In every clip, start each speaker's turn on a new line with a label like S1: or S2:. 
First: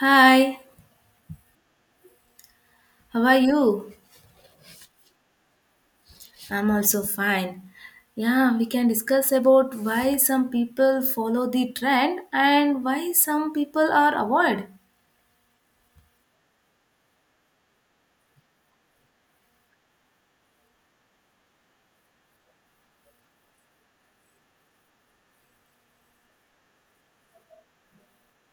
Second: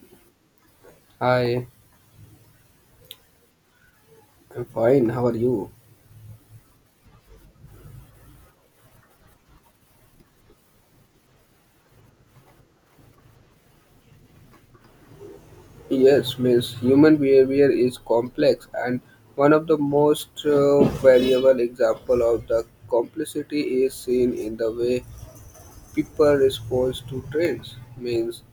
S1: Hi,
S2: Hi,
S1: how are you?
S2: I'm fine. How are you?
S1: I'm also fine. Yeah, we can discuss about why some people follow the trend and why some people are avoid.
S2: Yes, miss. Human behavior is complex, and one of the most variable example of the complexity is seen in the way people respond to trends. Means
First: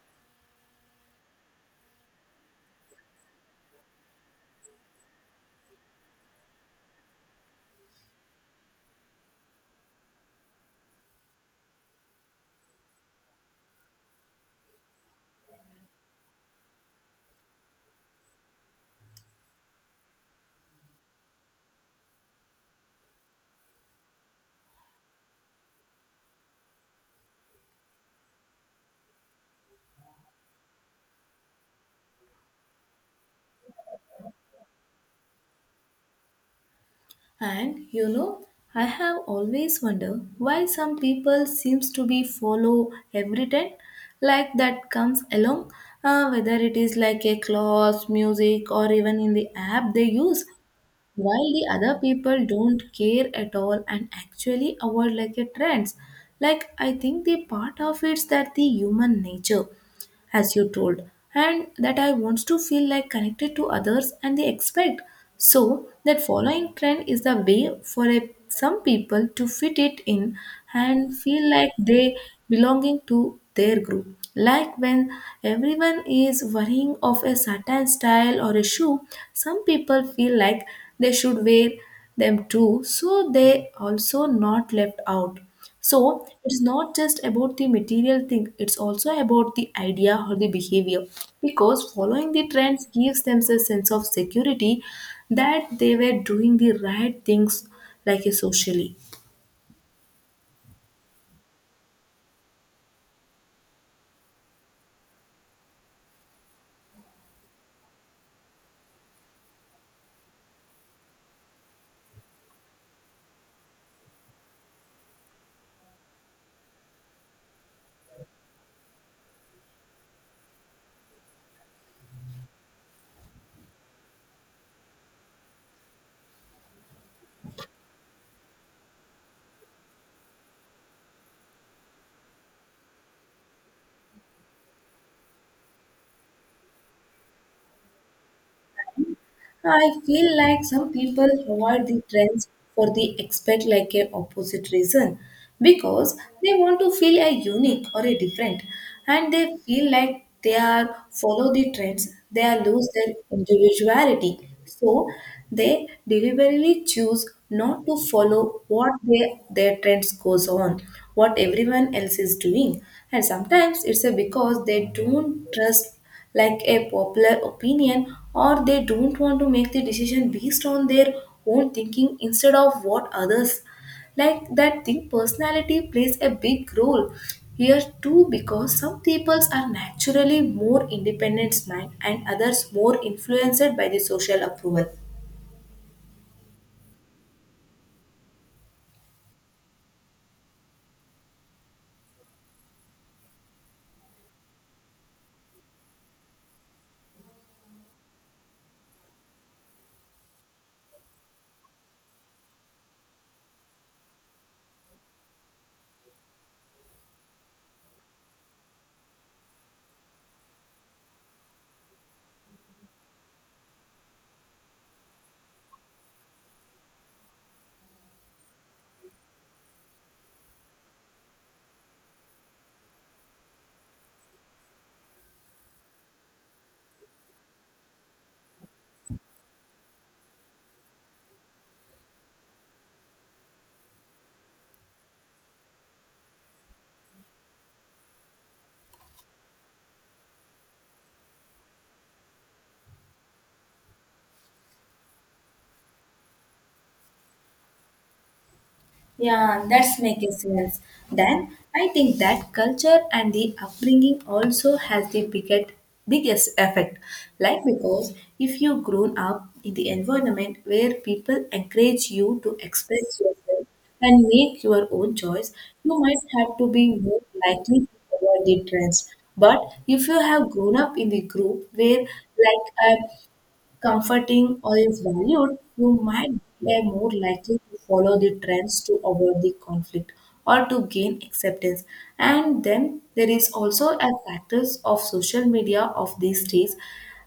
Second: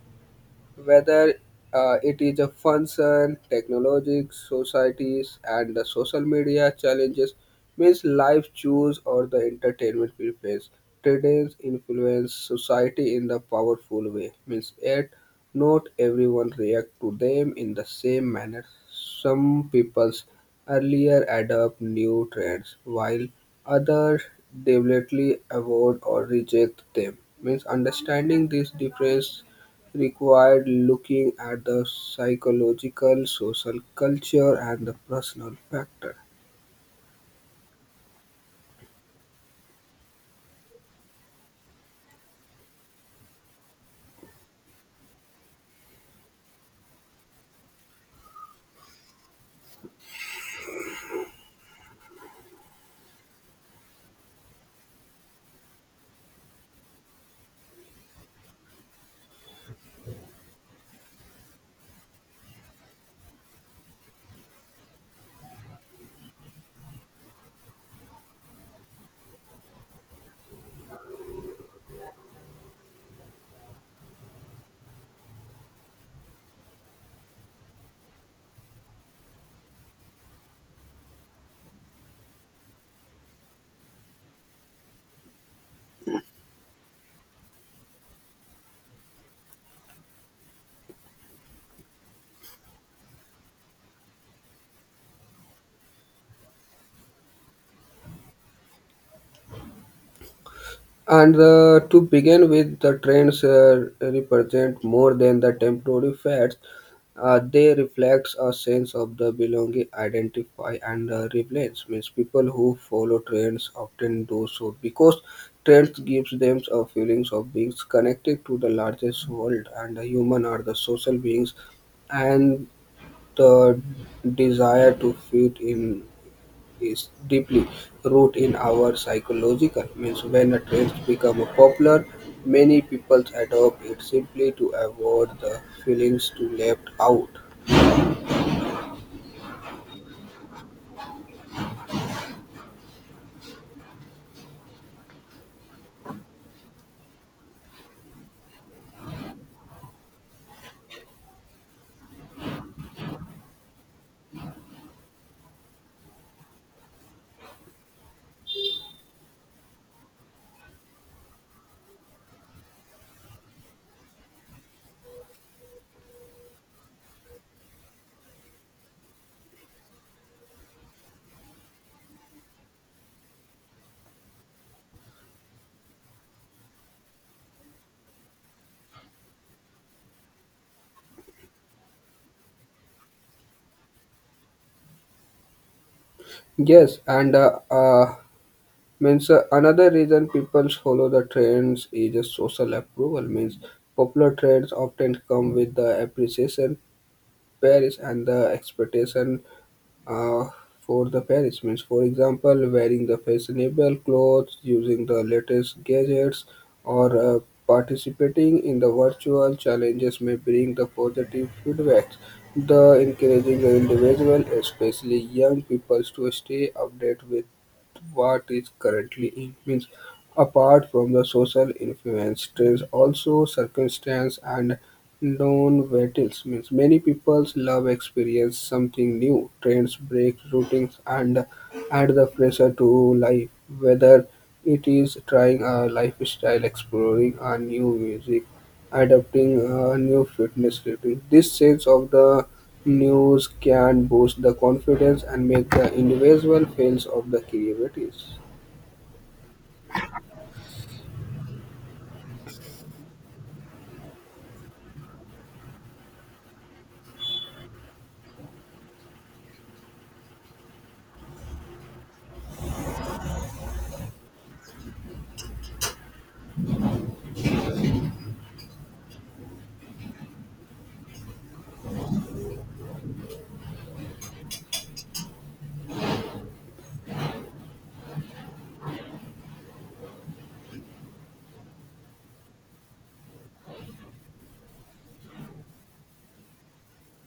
S2: whether it is a function, technologies, societies, and the social media challenges, means life choose or the entertainment preference. Trends influence society in the powerful way, means yet not everyone react to them in the same manner. Some people's earlier adopt new trends, while others deliberately avoid or reject them. Means understanding this difference required looking at the psychological, social culture, and the personal factor.
S1: And you know, I have always wondered why some people seems to be follow every trend like that comes along, whether it is like a cloth, music, or even in the app they use, while the other people don't care at all and actually avoid like a trends. Like I think the part of it's that the human nature, as you told, and that I wants to feel like connected to others and they expect, so that following trend is the way for a, some people to fit it in and feel like they belonging to their group, like when everyone is wearing of a certain style or a shoe, some people feel like they should wear them too, so they also not left out. So it's not just about the material thing, it's also about the idea or the behavior, because following the trends gives them a sense of security that they were doing the right things, like a socially.
S2: And to begin with, the trends represent more than the temporary fads. They reflect a sense of the belonging, identify, and relevance. Means people who follow trends often do so because trends gives them a feelings of being connected to the largest world, and the human are the social beings, and the desire to fit in is deeply rooted in our psychological. Means when a trend becomes popular, many people adopt it simply to avoid the feelings to left out.
S1: I feel like some people avoid the trends for the expect like a opposite reason, because they want to feel a unique or a different, and they feel like they are follow the trends they are lose their individuality, so they deliberately choose not to follow what they, their trends goes on, what everyone else is doing. And sometimes it's a because they don't trust like a popular opinion, or they don't want to make the decision based on their own thinking instead of what others like that think. Personality plays a big role here too, because some peoples are naturally more independent mind and others more influenced by the social approval.
S2: Yes, and means another reason people follow the trends is a social approval. Means popular trends often come with the appreciation, praise, and the expectation uh, for the parishments. For example, wearing the fashionable clothes, using the latest gadgets, or participating in the virtual challenges may bring the positive feedback. The encouraging the individual, especially young people, to stay updated with what is currently in means apart from the social influence trends also circumstance and non-vitals means many people love experience something new, trends, break routines and add the pressure to life, whether it is trying a lifestyle, exploring a new music, adopting a new fitness routine. This sense of the news can boost the confidence and make the individual feels of the creativities.
S1: Yeah, that's making sense. Then I think that culture and the upbringing also has the biggest effect. Like because if you grown up in the environment where people encourage you to express yourself and make your own choice, you might have to be more likely to follow the trends. But if you have grown up in the group where like a comforting or is valued, you might be more likely to follow the trends to avoid the conflict or to gain acceptance. And then there is also a factors of social media of these days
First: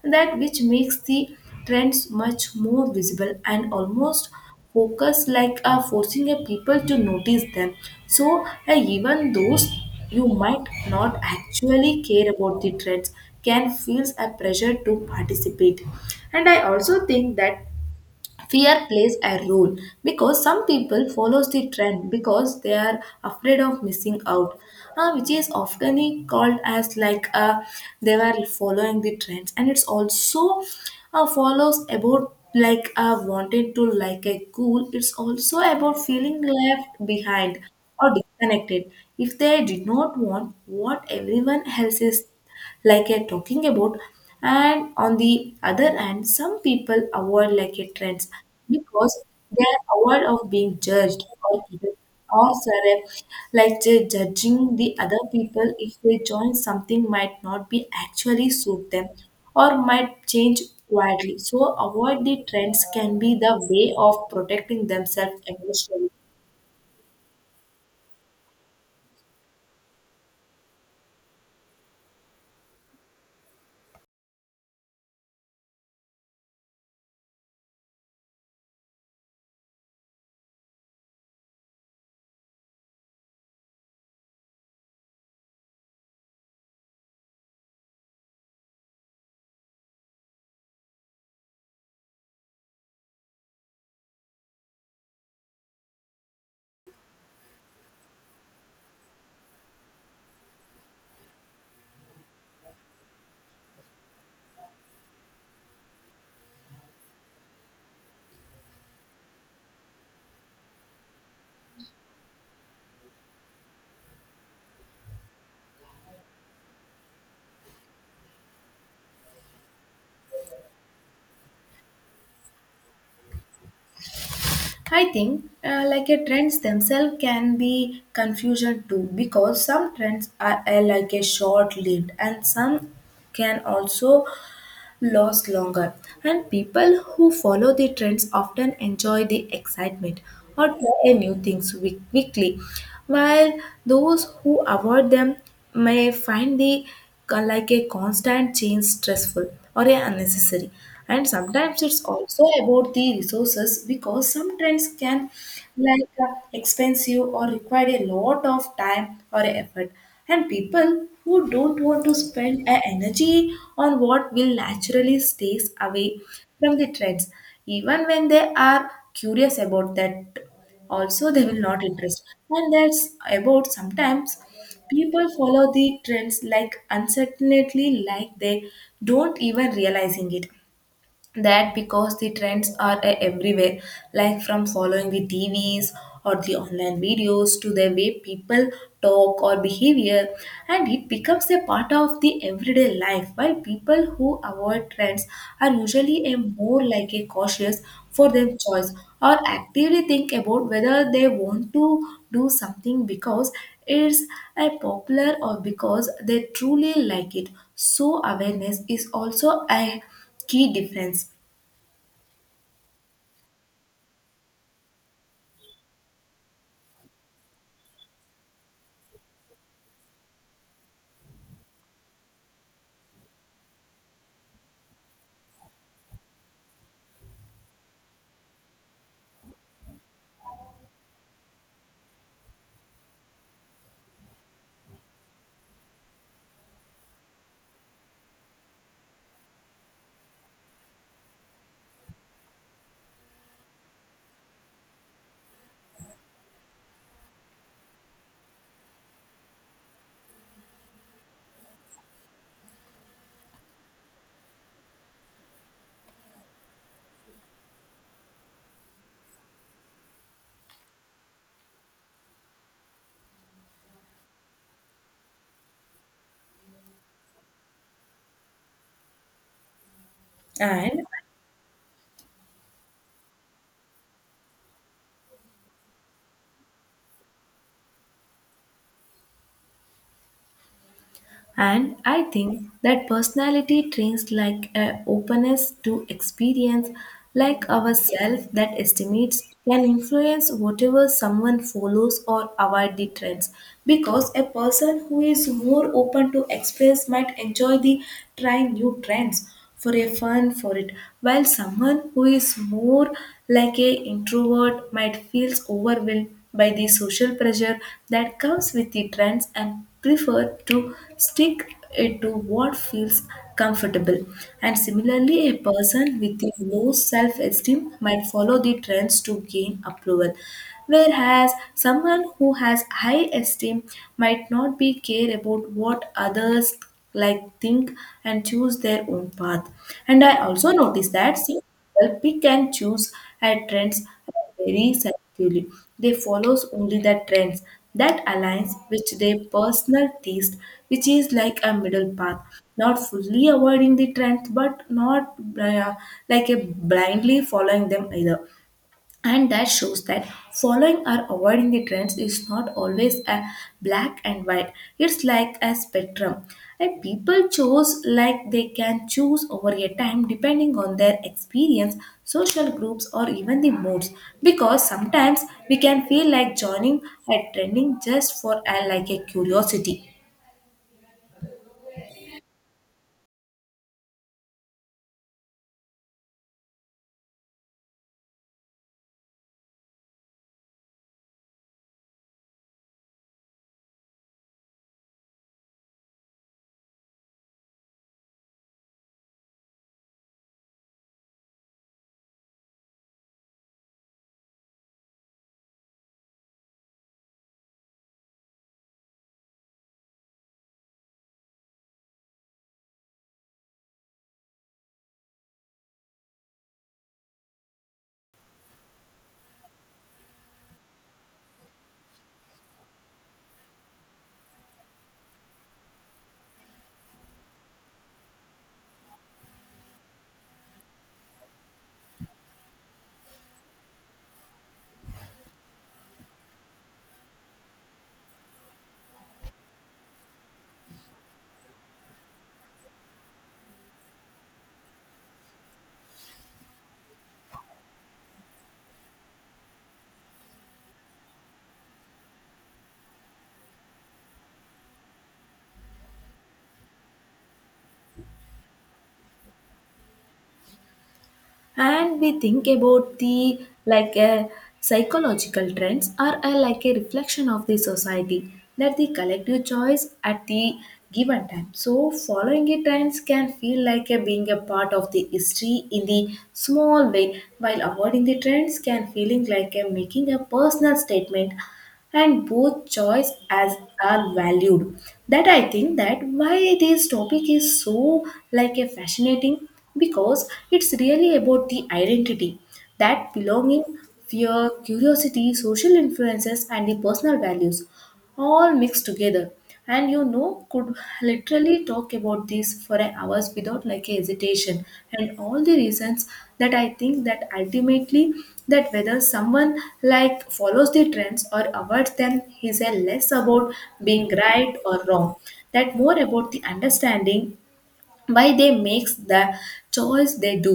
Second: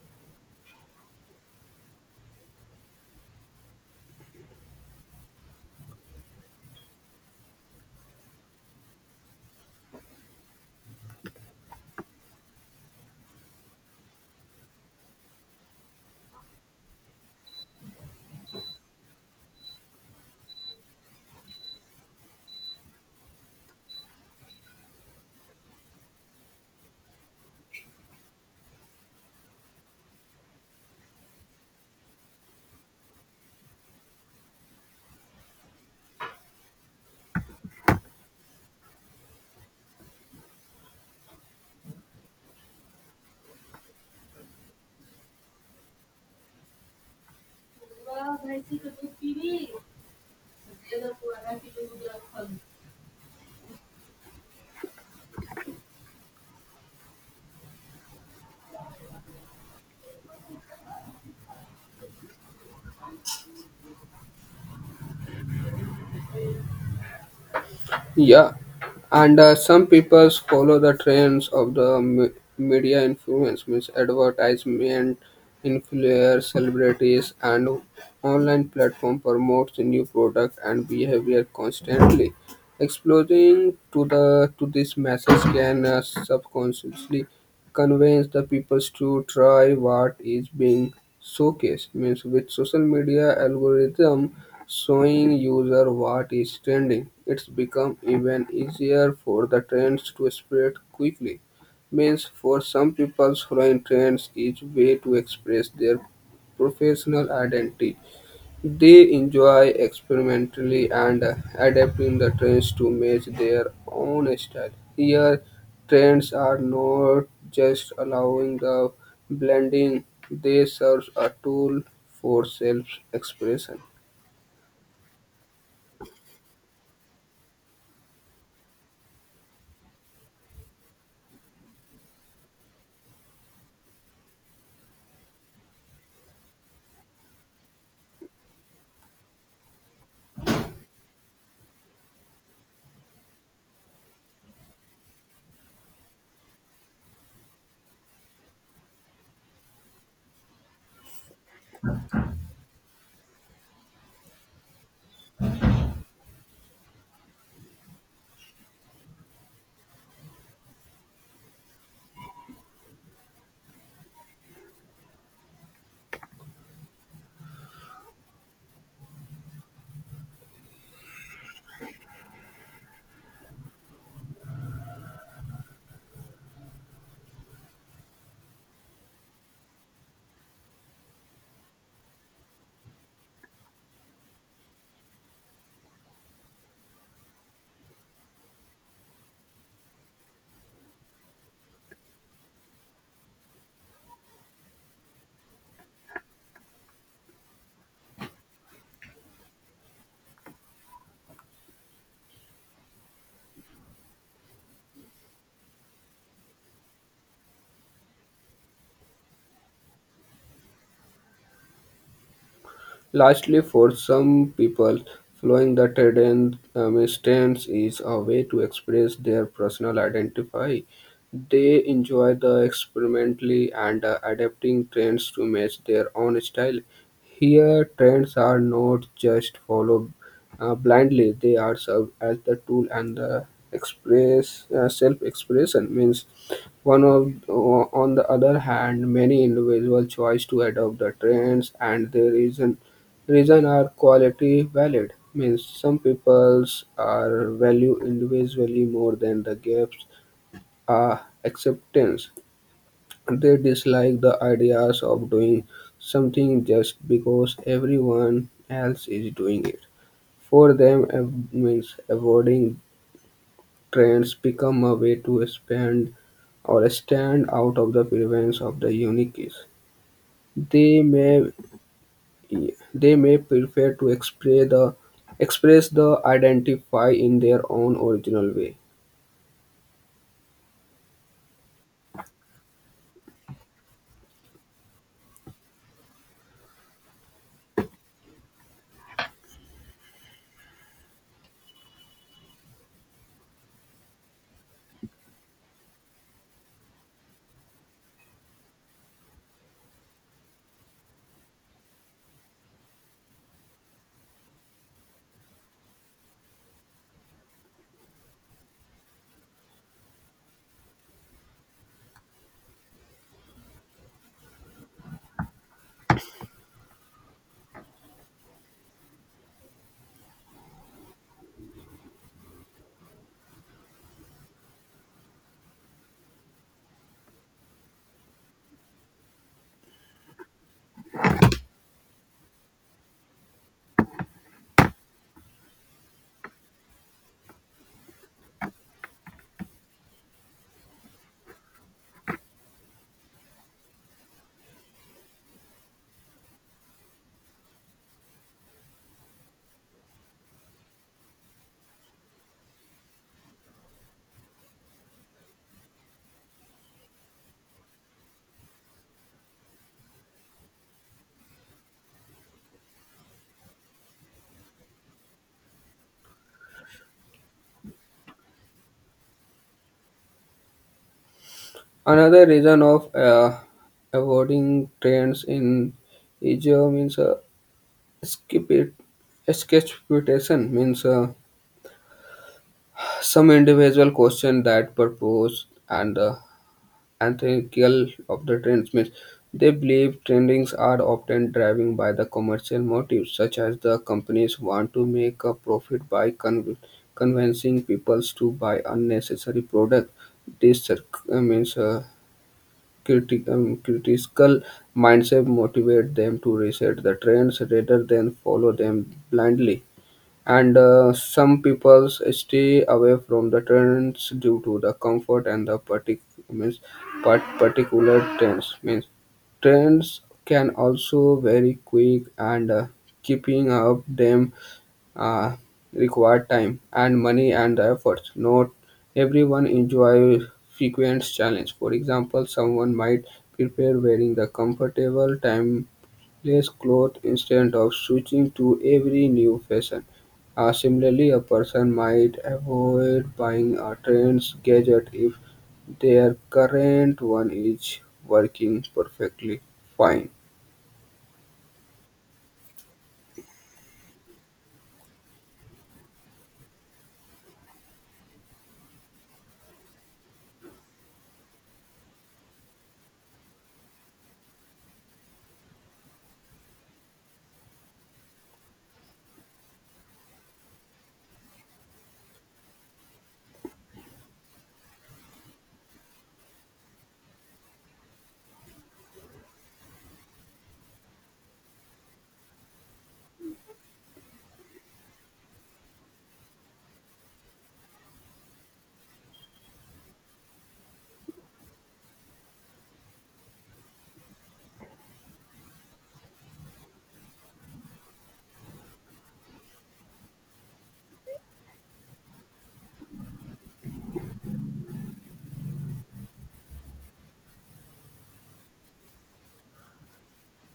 S1: that which makes the trends much more visible and almost focus like forcing a people to notice them, so even those you might not actually care about the trends can feel a pressure to participate. And I also think that fear plays a role because some people follows the trend because they are afraid of missing out, which is often called as like they were following the trends, and it's also follows about like wanted to like a cool, it's also about feeling left behind or disconnected if they did not want what everyone else is like a talking about. And on the other hand, some people avoid like a trends because they are aware of being judged, or or sorry, like judging the other people if they join something might not be actually suit them or might change quietly, so avoid the trends can be the way of protecting themselves emotionally.
S2: Yeah, and some people follow the trends of the media influence, means advertisement, influencers, celebrities, and online platform promotes new product and behavior constantly. Exposing to the to this message can subconsciously convince the people to try what is being showcased means with social media algorithm showing user what is trending it's become even easier for the trends to spread quickly means for some people following trends is way to express their professional identity they enjoy experimentally and adapting the trends to match their own style. Here, trends are not just allowing the blending, they serve a tool for self expression.
S1: I think like a trends themselves can be confusion too, because some trends are, like a short lived, and some can also last longer, and people who follow the trends often enjoy the excitement or try new things quickly, while those who avoid them may find the like a constant change stressful or a unnecessary. And sometimes it's also about the resources, because some trends can like expensive or require a lot of time or effort, and people who don't want to spend a energy on what will naturally stays away from the trends even when they are curious about that, also they will not interest. And that's about sometimes people follow the trends like uncertainly, like they don't even realizing it, that because the trends are everywhere, like from following the tvs or the online videos to the way people talk or behavior, and it becomes a part of the everyday life, while people who avoid trends are usually a more like a cautious for their choice, or actively think about whether they want to do something because it's a popular or because they truly like it. So awareness is also a key difference.
S2: Lastly, for some people, following the trend stance is a way to express their personal identify. They enjoy the experimentally and adapting trends to match their own style. Here, trends are not just followed blindly; they are served as the tool and the express self-expression means on the other hand many individuals choose to adopt the trends and there is an reason are quality valid means some peoples are value individually more than the gap's are acceptance. They dislike the ideas of doing something just because everyone else is doing it. For them, means avoiding trends become a way to expand or stand out of the prevalence of the uniqueness. They
S1: and
S2: may They may prefer to express the identify in their own original way.
S1: and I think that personality traits like a openness to experience like ourself that estimates can influence whatever someone follows or avoid the trends, because a person who is more open to express might enjoy the trying new trends for a fun for it, while someone who is more like a introvert might feel overwhelmed by the social pressure that comes with the trends and prefer to stick it to what feels comfortable. And similarly, a person with a low self-esteem might follow the trends to gain approval, whereas someone who has high esteem might not be care about what others like think, and choose their own path. And I also noticed that some people pick and choose at trends very selectively, they follows only the trends that aligns with their personal taste, which is like a middle path, not fully avoiding the trends but not uh, like a blindly following them either. And that shows that following or avoiding the trends is not always a black and white, it's like a spectrum, and people choose like they can choose over a time depending on their experience, social groups or even the moods, because sometimes we can feel like joining a trending just for a, like a curiosity.
S2: Another reason of avoiding trends in Asia means skip it. Sketch means some individual question that purpose and antithetical of the trends means they believe trendings are often driven by the commercial motives such as the companies want to make a profit by convincing people to buy unnecessary products. This means critical mindset motivate them to reset the trends rather than follow them blindly. And some people stay away from the trends due to the comfort and the means particular trends means trends can also very quick and keeping up them uh, require time and money and efforts. Not everyone enjoy frequent challenge. For example, someone might prepare wearing the comfortable time less clothes instead of switching to every new fashion. Similarly, a person might avoid buying a trends gadget if their current one is working perfectly fine.
S1: And we think about the like a psychological trends are a, like a reflection of the society, that the collective choice at the given time, so following the trends can feel like a, being a part of the history in the small way, while avoiding the trends can feeling like a, making a personal statement. And both choice as are valued. That I think that why this topic is so like a fascinating, because it's really about the identity, that belonging, fear, curiosity, social influences and the personal values all mixed together. And you know could literally talk about this for an hours without like a hesitation and all the reasons, that I think that ultimately, that whether someone like follows the trends or avoids them is a less about being right or wrong, that more about the understanding why they makes the choice they do,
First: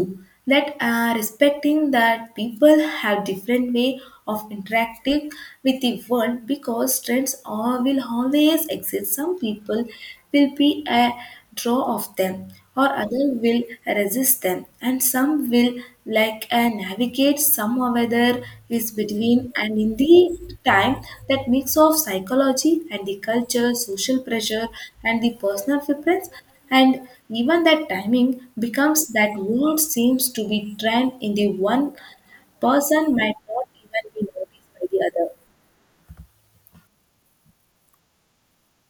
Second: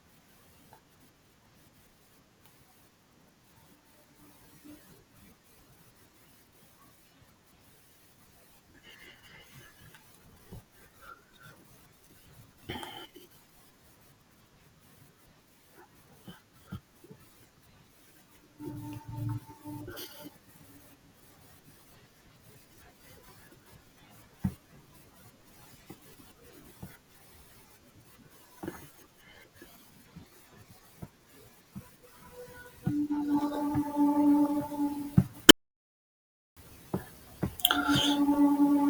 S1: that respecting that people have different way of interacting with the world, because trends are, will always exist, some people will be a draw of them, or other will resist them, and some will like navigate some or other is between, and in the time, that mix of psychology and the culture, social pressure and the personal preference, and even that timing becomes that what seems to be trend in the one person might not even be noticed by the other.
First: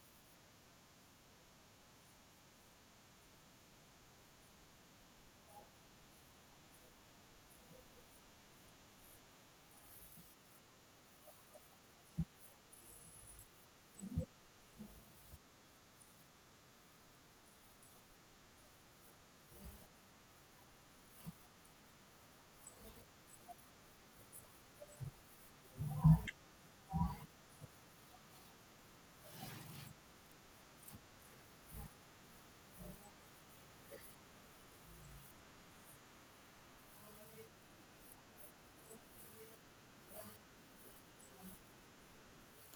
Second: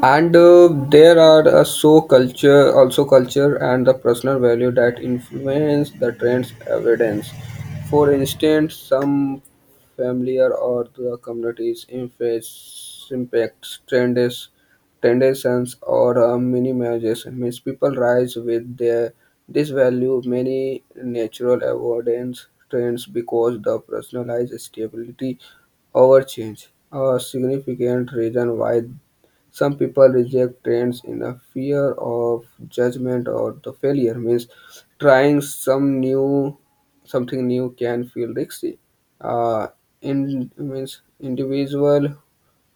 S2: And there are so culture also culture and the personal value that influence the trends evidence. For instance, some familiar or the communities influence impacts trends tendencies or minimizes means people rise with their this value many natural avoidance trends because the personalized stability over change a significant reason why some people reject trends in a fear of judgment or the failure means trying something new can feel risky. Uh, in means individual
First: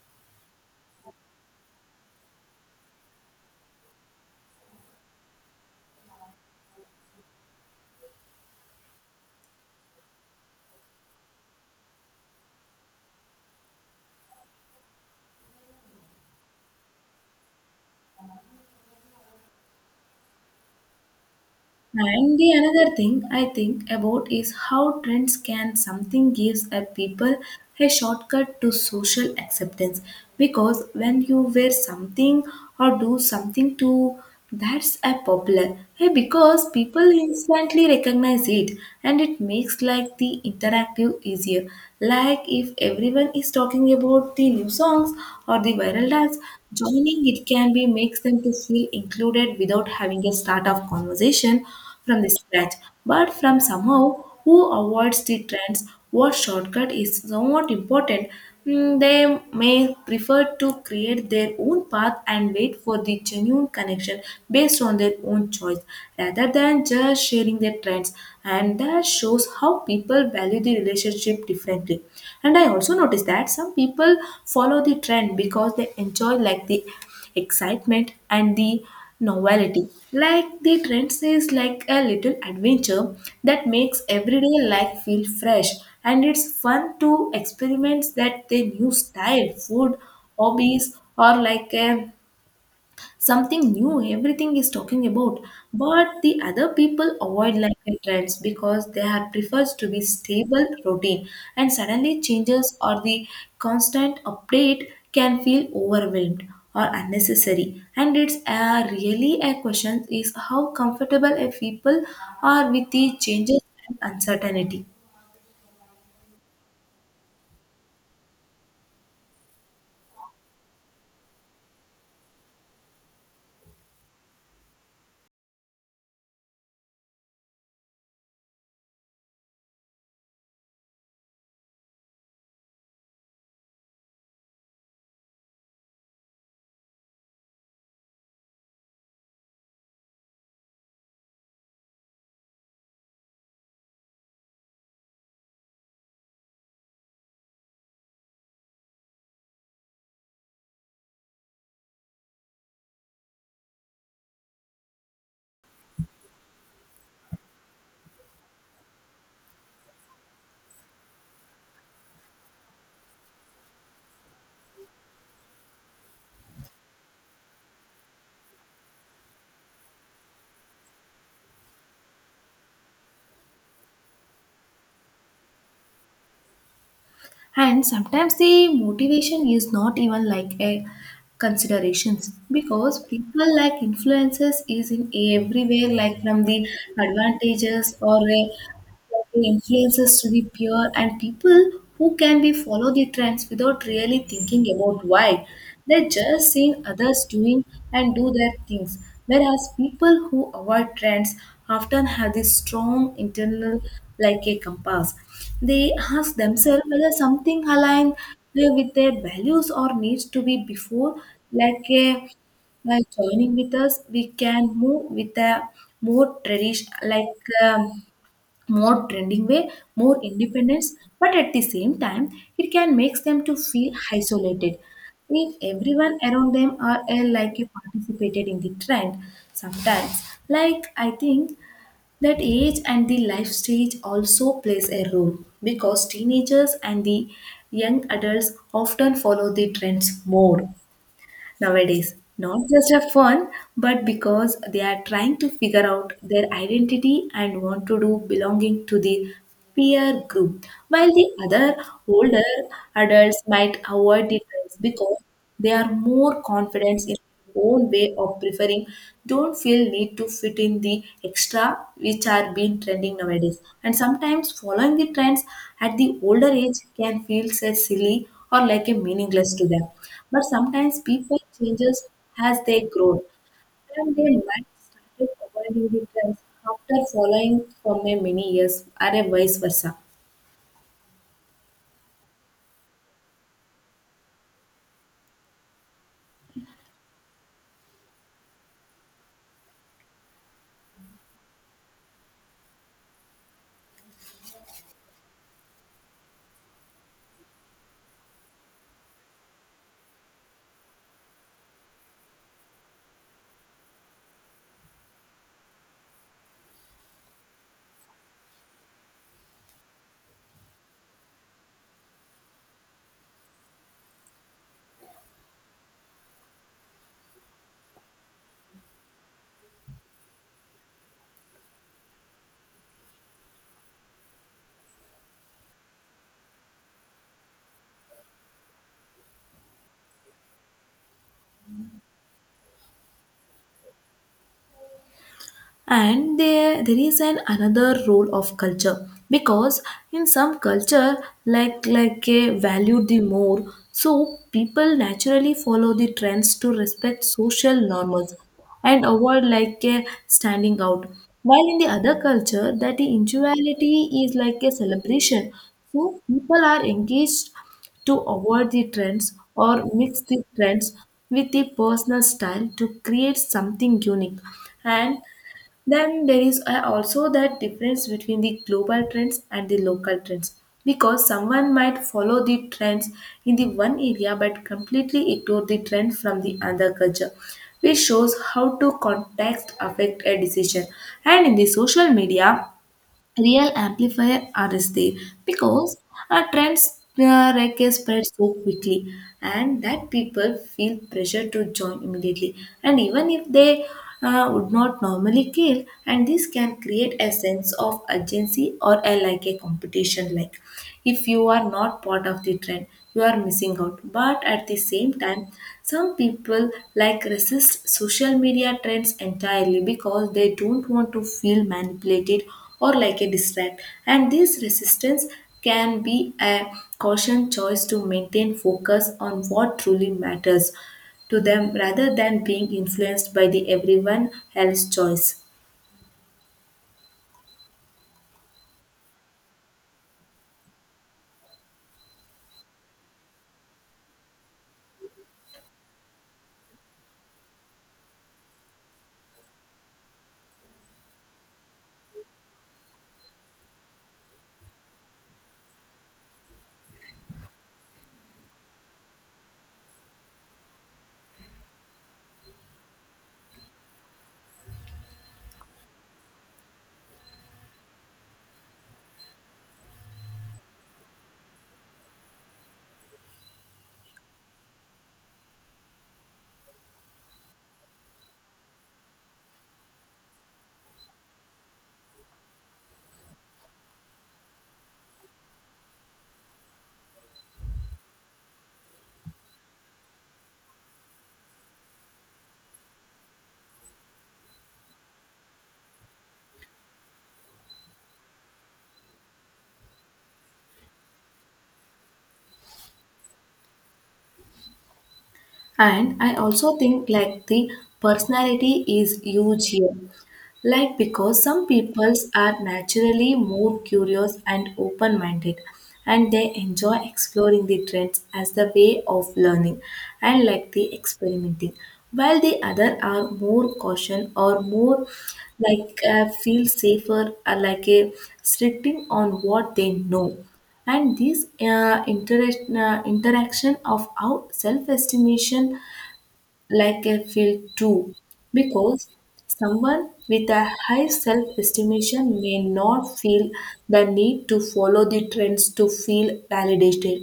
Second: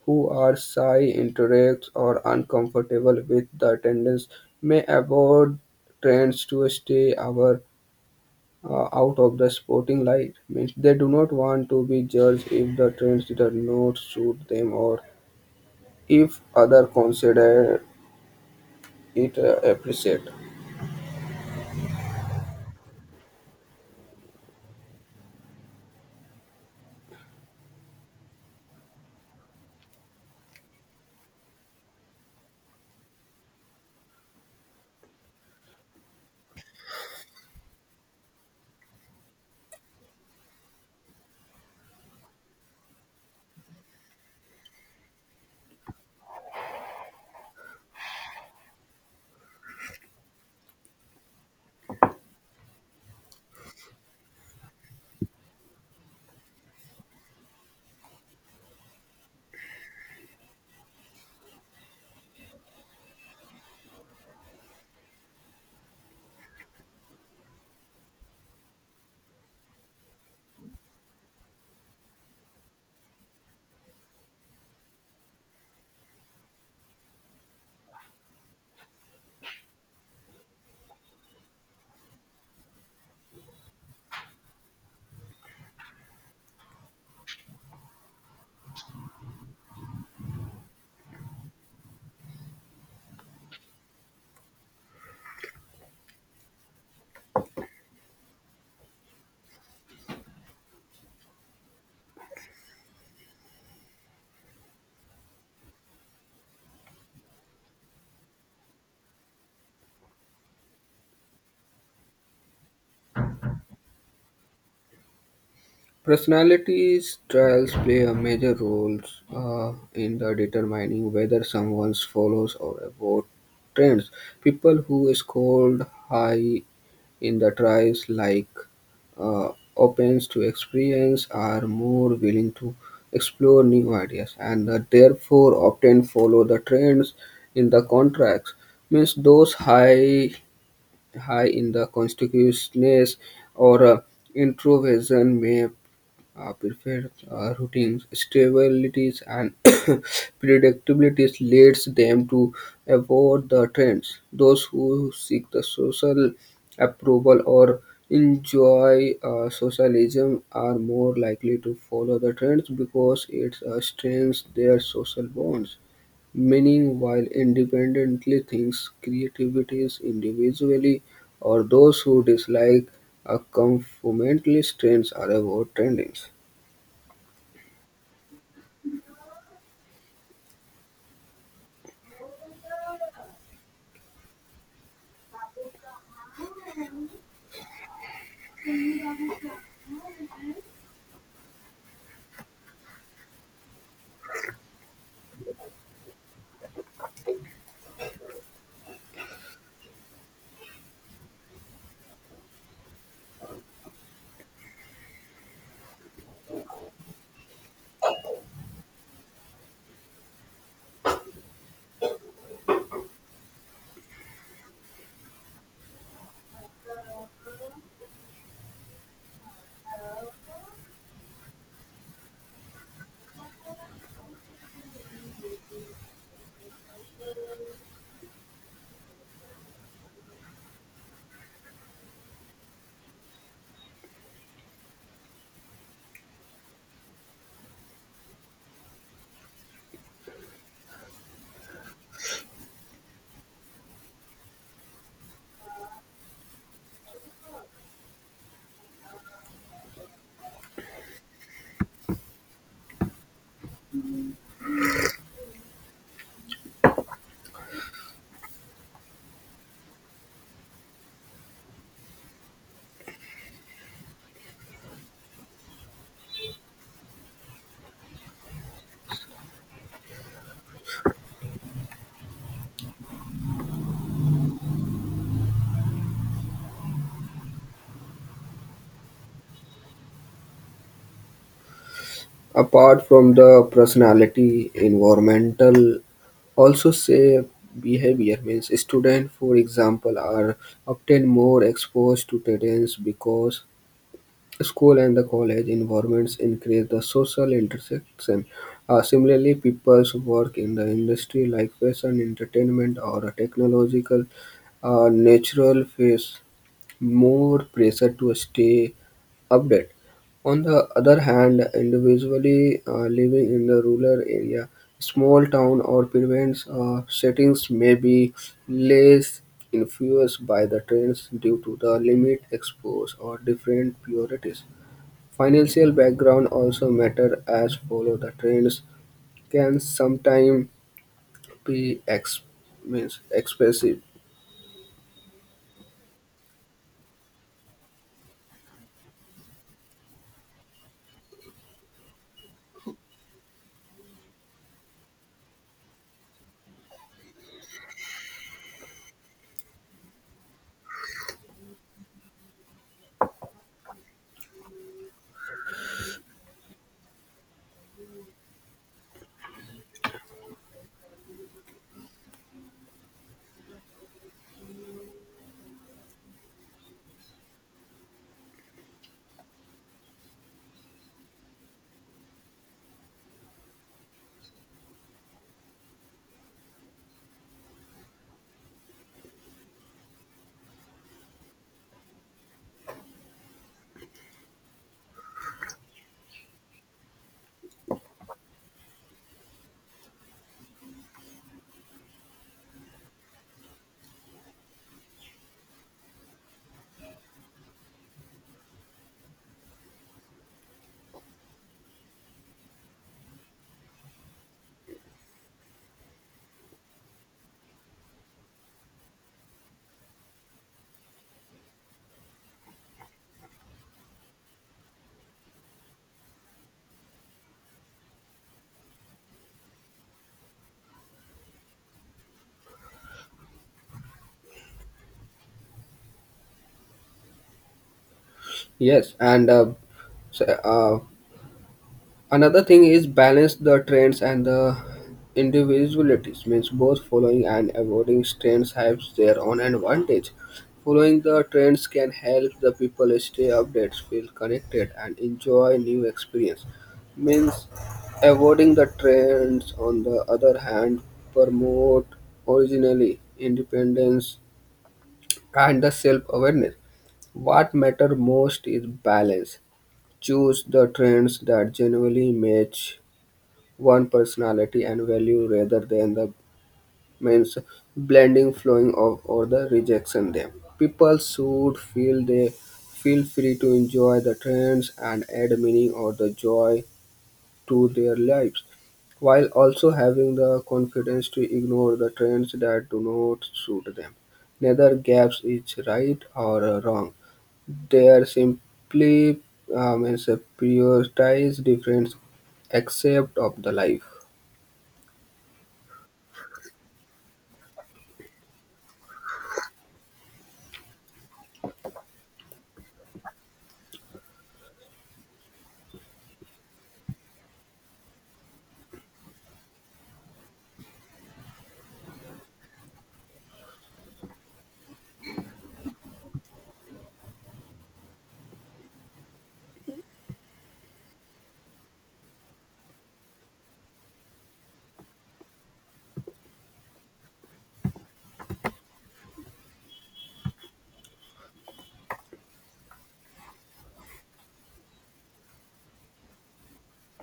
S2: who are shy, interact or uncomfortable with the attendance may avoid trends to stay our out of the sporting light means they do not want to be judged if the trends do not suit them or if other consider it appreciate.
S1: And the another thing I think about is how trends can something gives a people a shortcut to social acceptance, because when you wear something or do something to that's a popular, hey, because people instantly recognize it, and it makes like the interactive easier. Like if everyone is talking about the new songs or the viral dance, joining it can be makes them to feel included without having a start of conversation from the scratch. But from somehow who avoids the trends, what shortcut is somewhat important. Mm, they may prefer to create their own path and wait for the genuine connection based on their own choice rather than just sharing their trends. And that shows how people value the relationship differently. And I also noticed that some people follow the trend because they enjoy like the excitement and the novelty, like the trend says like a little adventure that makes everyday life feel fresh, and it's fun to experiment that the new style, food, hobbies, or like a something new everything is talking about. But the other people avoid like trends because they have prefers to be stable routine, and suddenly changes or the constant update can feel overwhelmed or unnecessary, and it's a really a question is how comfortable a people are with the changes and uncertainty.
S2: Personalities trials play a major role in the determining whether someone follows or avoid trends. People who scored high in the trials, like uh, opens to experience, are more willing to explore new ideas and therefore often follow the trends in the contracts. Means those high in the conspicuousness or introversion may prefer routines. Stabilities and predictabilities leads them to avoid the trends. Those who seek the social approval or enjoy socialism are more likely to follow the trends because it strengthens their social bonds. Meaning, while independently thinks, creativity is individually or those who dislike a conformantly strains are about trendings.
S1: And sometimes the motivation is not even like a considerations, because people like influences is in everywhere, like from the advantages or a the influences to the peer, and people who can be follow the trends without really thinking about why, they just seen others doing and do their things. Whereas people who avoid trends often have this strong internal like a compass. They ask themselves whether something aligns with their values or needs to be before like a by joining with us, we can move with a more tradition like um, more trending way, more independence, but at the same time, it can make them to feel isolated. If everyone around them are like you participated in the trend, sometimes, like I think that age and the life stage also plays a role because teenagers and the young adults often follow the trends more nowadays, not just for fun, but because they are trying to figure out their identity and want to do belonging to the peer group, while the other older adults might avoid the trends because they are more confident in own way of preferring don't feel need to fit in the extra which are being trending nowadays, and sometimes following the trends at the older age can feel so silly or like a meaningless to them, but sometimes people changes as they grow and they might started avoiding the trends after following for many years or a vice versa.
S2: Apart from the personality, environmental also say behavior means students for example are often more exposed to trends because school and the college environments increase the social intersection. Similarly, people's work in the industry like fashion, entertainment, or a technological natural face more pressure to stay updated. On the other hand, individually living in the rural area, small town or province settings may be less influenced by the trends due to the limit exposed or different priorities. Financial background also matter as follow the trends can sometimes be means expensive.
S1: And there is an another role of culture, because in some culture like a value the more, so people naturally follow the trends to respect social norms and avoid like a standing out, while in the other culture that the individuality is like a celebration, so people are engaged to avoid the trends or mix the trends with the personal style to create something unique. And then there is also that difference between the global trends and the local trends, because someone might follow the trends in the one area but completely ignore the trend from the other culture, which shows how to context affect a decision. And in the social media, real amplifier are is there, because our trends spread so quickly and that people feel pressure to join immediately and even if they would not normally care, and this can create a sense of urgency or a like a competition. Like, if you are not part of the trend, you are missing out, but at the same time some people like resist social media trends entirely because they don't want to feel manipulated or like a distract. And this resistance can be a caution choice to maintain focus on what truly matters to them rather than being influenced by the everyone else choice.
S2: Yes, and so, uh, another thing is balance the trends and the individualities. Means both following and avoiding trends have their own advantage. Following the trends can help the people stay updated, feel connected, and enjoy new experience. Means avoiding the trends, on the other hand, promote originally independence and the self-awareness. What matter most is balance. Choose the trends that genuinely match one personality and value rather than the means blending flowing of or the rejection them. People should feel they feel free to enjoy the trends and add meaning or the joy to their lives while also having the confidence to ignore the trends that do not suit them. Neither gaps is right or wrong, they are simply means prioritize different accept of the life.
S1: And I also think like the personality is huge here. Like, because some peoples are naturally more curious and open minded, and they enjoy exploring the trends as the way of learning and like the experimenting, while the other are more caution or more like feel safer or like a restricting on what they know. And this interaction of our self-estimation, like I feel too, because someone with a high self estimation may not feel the need to follow the trends to feel validated,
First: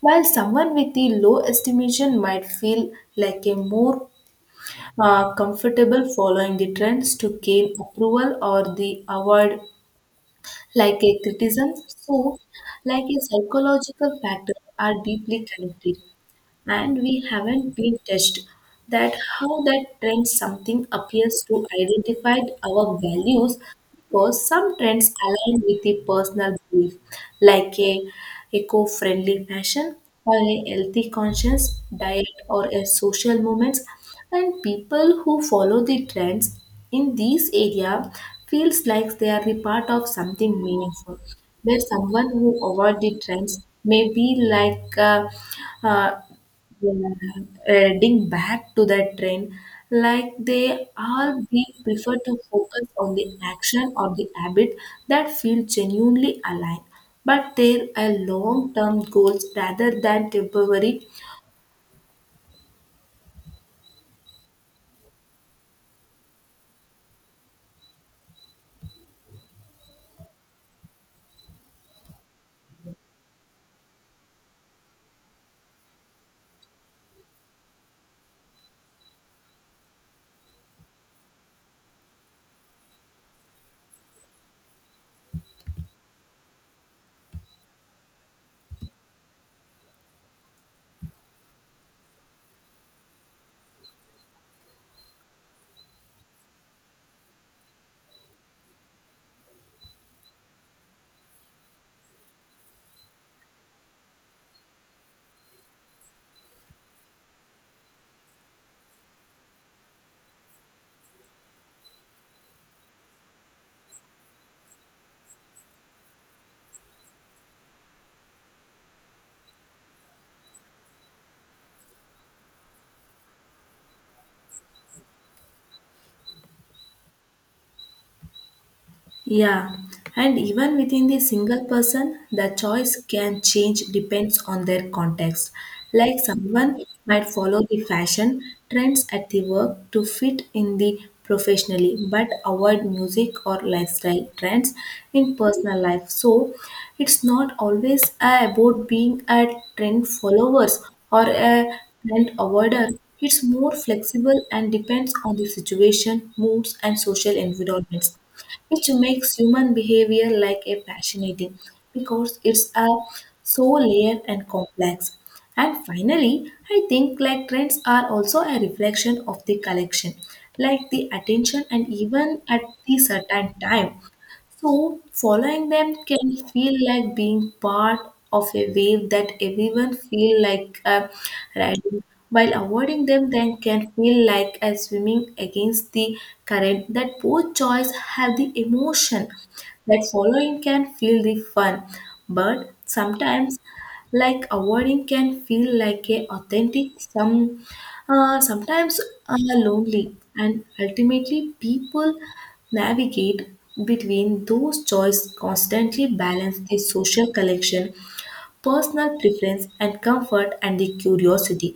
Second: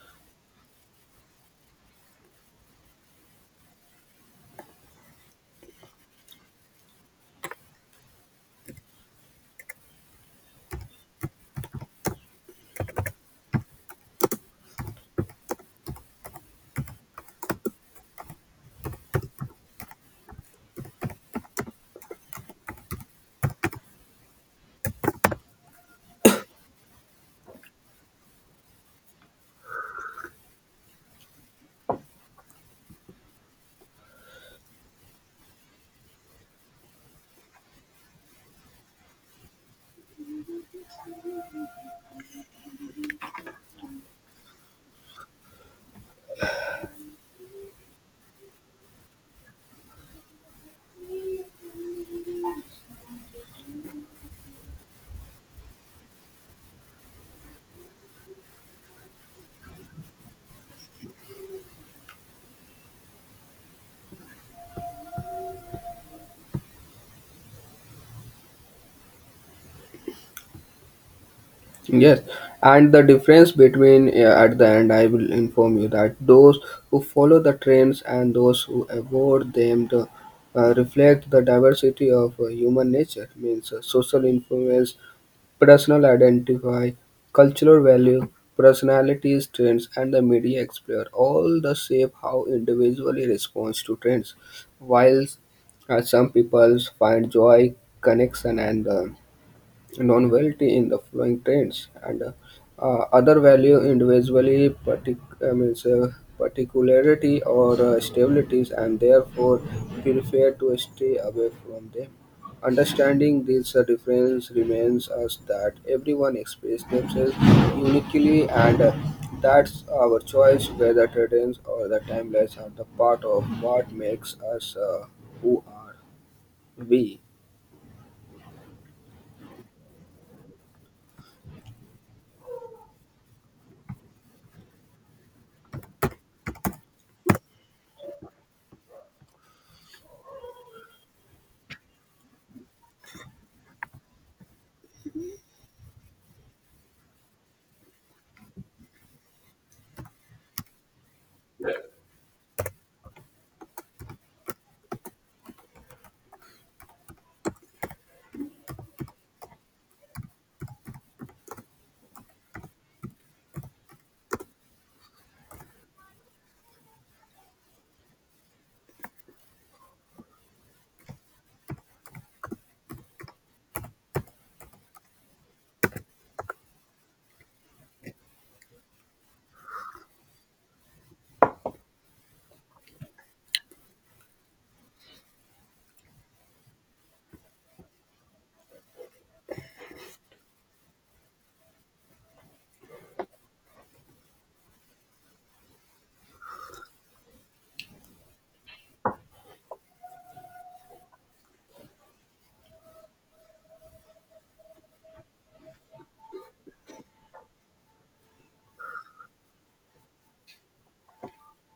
S1: while someone with the low estimation might feel like a more comfortable following the trends to gain approval or the avoid like a criticism. So, like a psychological factor are deeply connected, and we haven't been tested that how that trend something appears to identify our values, because some trends align with the personal belief, like a eco-friendly fashion or a healthy conscious diet or a social movements, and people who follow the trends in these area feels like they are the part of something meaningful, where someone who avoid the trends may be like uh, yeah, heading back to the trend, like they all we prefer to focus on the action or the habit that feel genuinely aligned, but there are long-term goals rather than temporary.
S2: Yes, and the difference between at the end, I will inform you that those who follow the trends and those who avoid them the, reflect the diversity of human nature, means social influence, personal identify, cultural value, personalities, trends, and the media explore all the shape how individually responds to trends. While some people find joy, connection, and non-novelty in the flowing trends and other value individually particularity or stabilities and therefore prefer to stay away from them. Understanding this difference remains us that everyone expresses themselves uniquely and that's our choice whether trends or the timelines are the part of what makes us who are we.
S1: Yeah, and even within the single person, the choice can change depends on their context. Like someone might follow the fashion trends at the work to fit in the professionally, but avoid music or lifestyle trends in personal life. So it's not always about being a trend followers or a trend avoider. It's more flexible and depends on the situation, moods, and social environments, which makes human behavior like a fascinating because it's a so layered and complex. And finally, I think like trends are also a reflection of the collection, like the attention and even at the certain time. So, following them can feel like being part of a wave that everyone feel like riding, while avoiding them then can feel like a swimming against the current. That both choice have the emotion that following can feel the fun, but sometimes like avoiding can feel like a authentic some sometimes lonely, and ultimately people navigate between those choices constantly balance the social collection, personal preference and comfort and the curiosity,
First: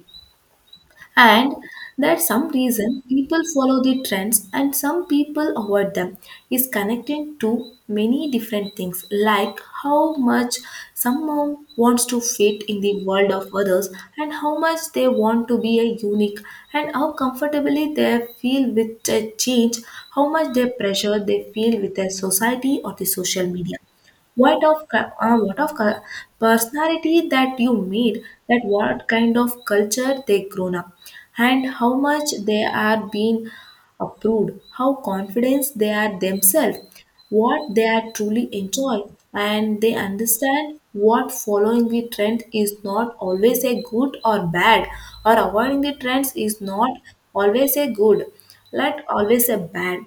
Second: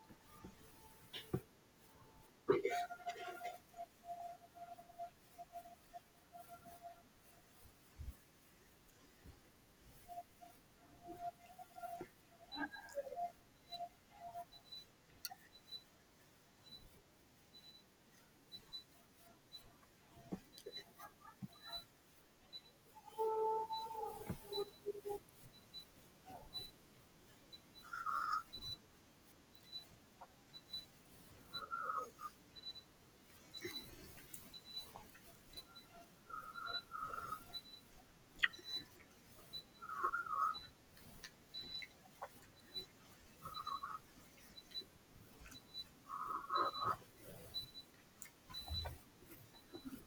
S1: and that some reason people follow the trends and some people avoid them is connected to many different things, like how much someone wants to fit in the world of others and how much they want to be a unique and how comfortably they feel with a change, how much they pressure they feel with their society or the social media, what of cu- personality that you meet, that what kind of culture they grown up and how much they are being approved, how confident they are themselves, what they are truly enjoy, and they understand what following the trend is not always a good or bad, or avoiding the trends is not always a good, not always a bad,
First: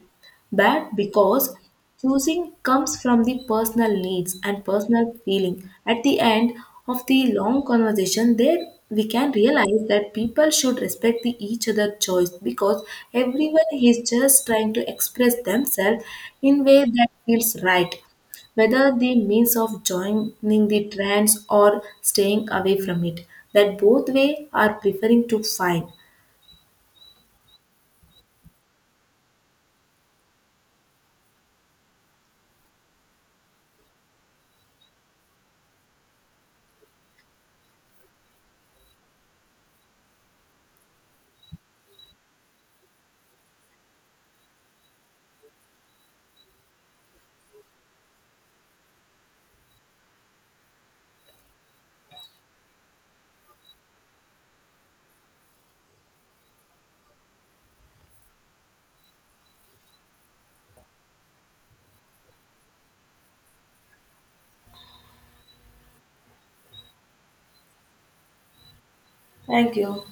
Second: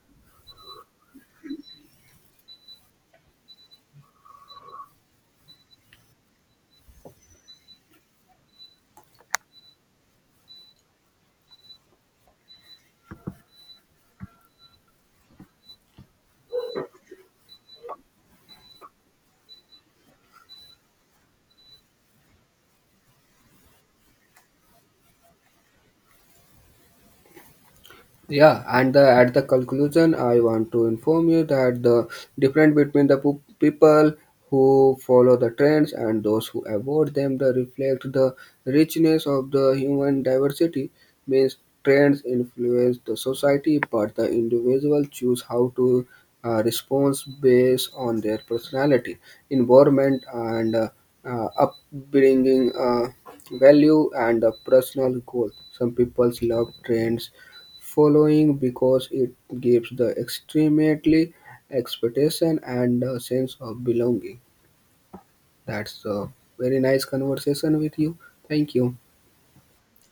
S1: but because choosing comes from the personal needs and personal feeling. At the end of the long conversation, there we can realize that people should respect the each other choice because everyone is just trying to express themselves in way that feels right, whether the means of joining the trends or staying away from it, that both way are preferring to find.
S2: Yeah, and the, at the conclusion, I want to inform you that the difference between the people who follow the trends and those who avoid them the reflect the richness of the human diversity means trends influence the society but the individual choose how to respond based on their personality environment and upbringing value and personal goals. Some people love trends following because it gives the extremely expectation and a sense of belonging. That's a very nice conversation with you. Thank you.
S1: Thank you.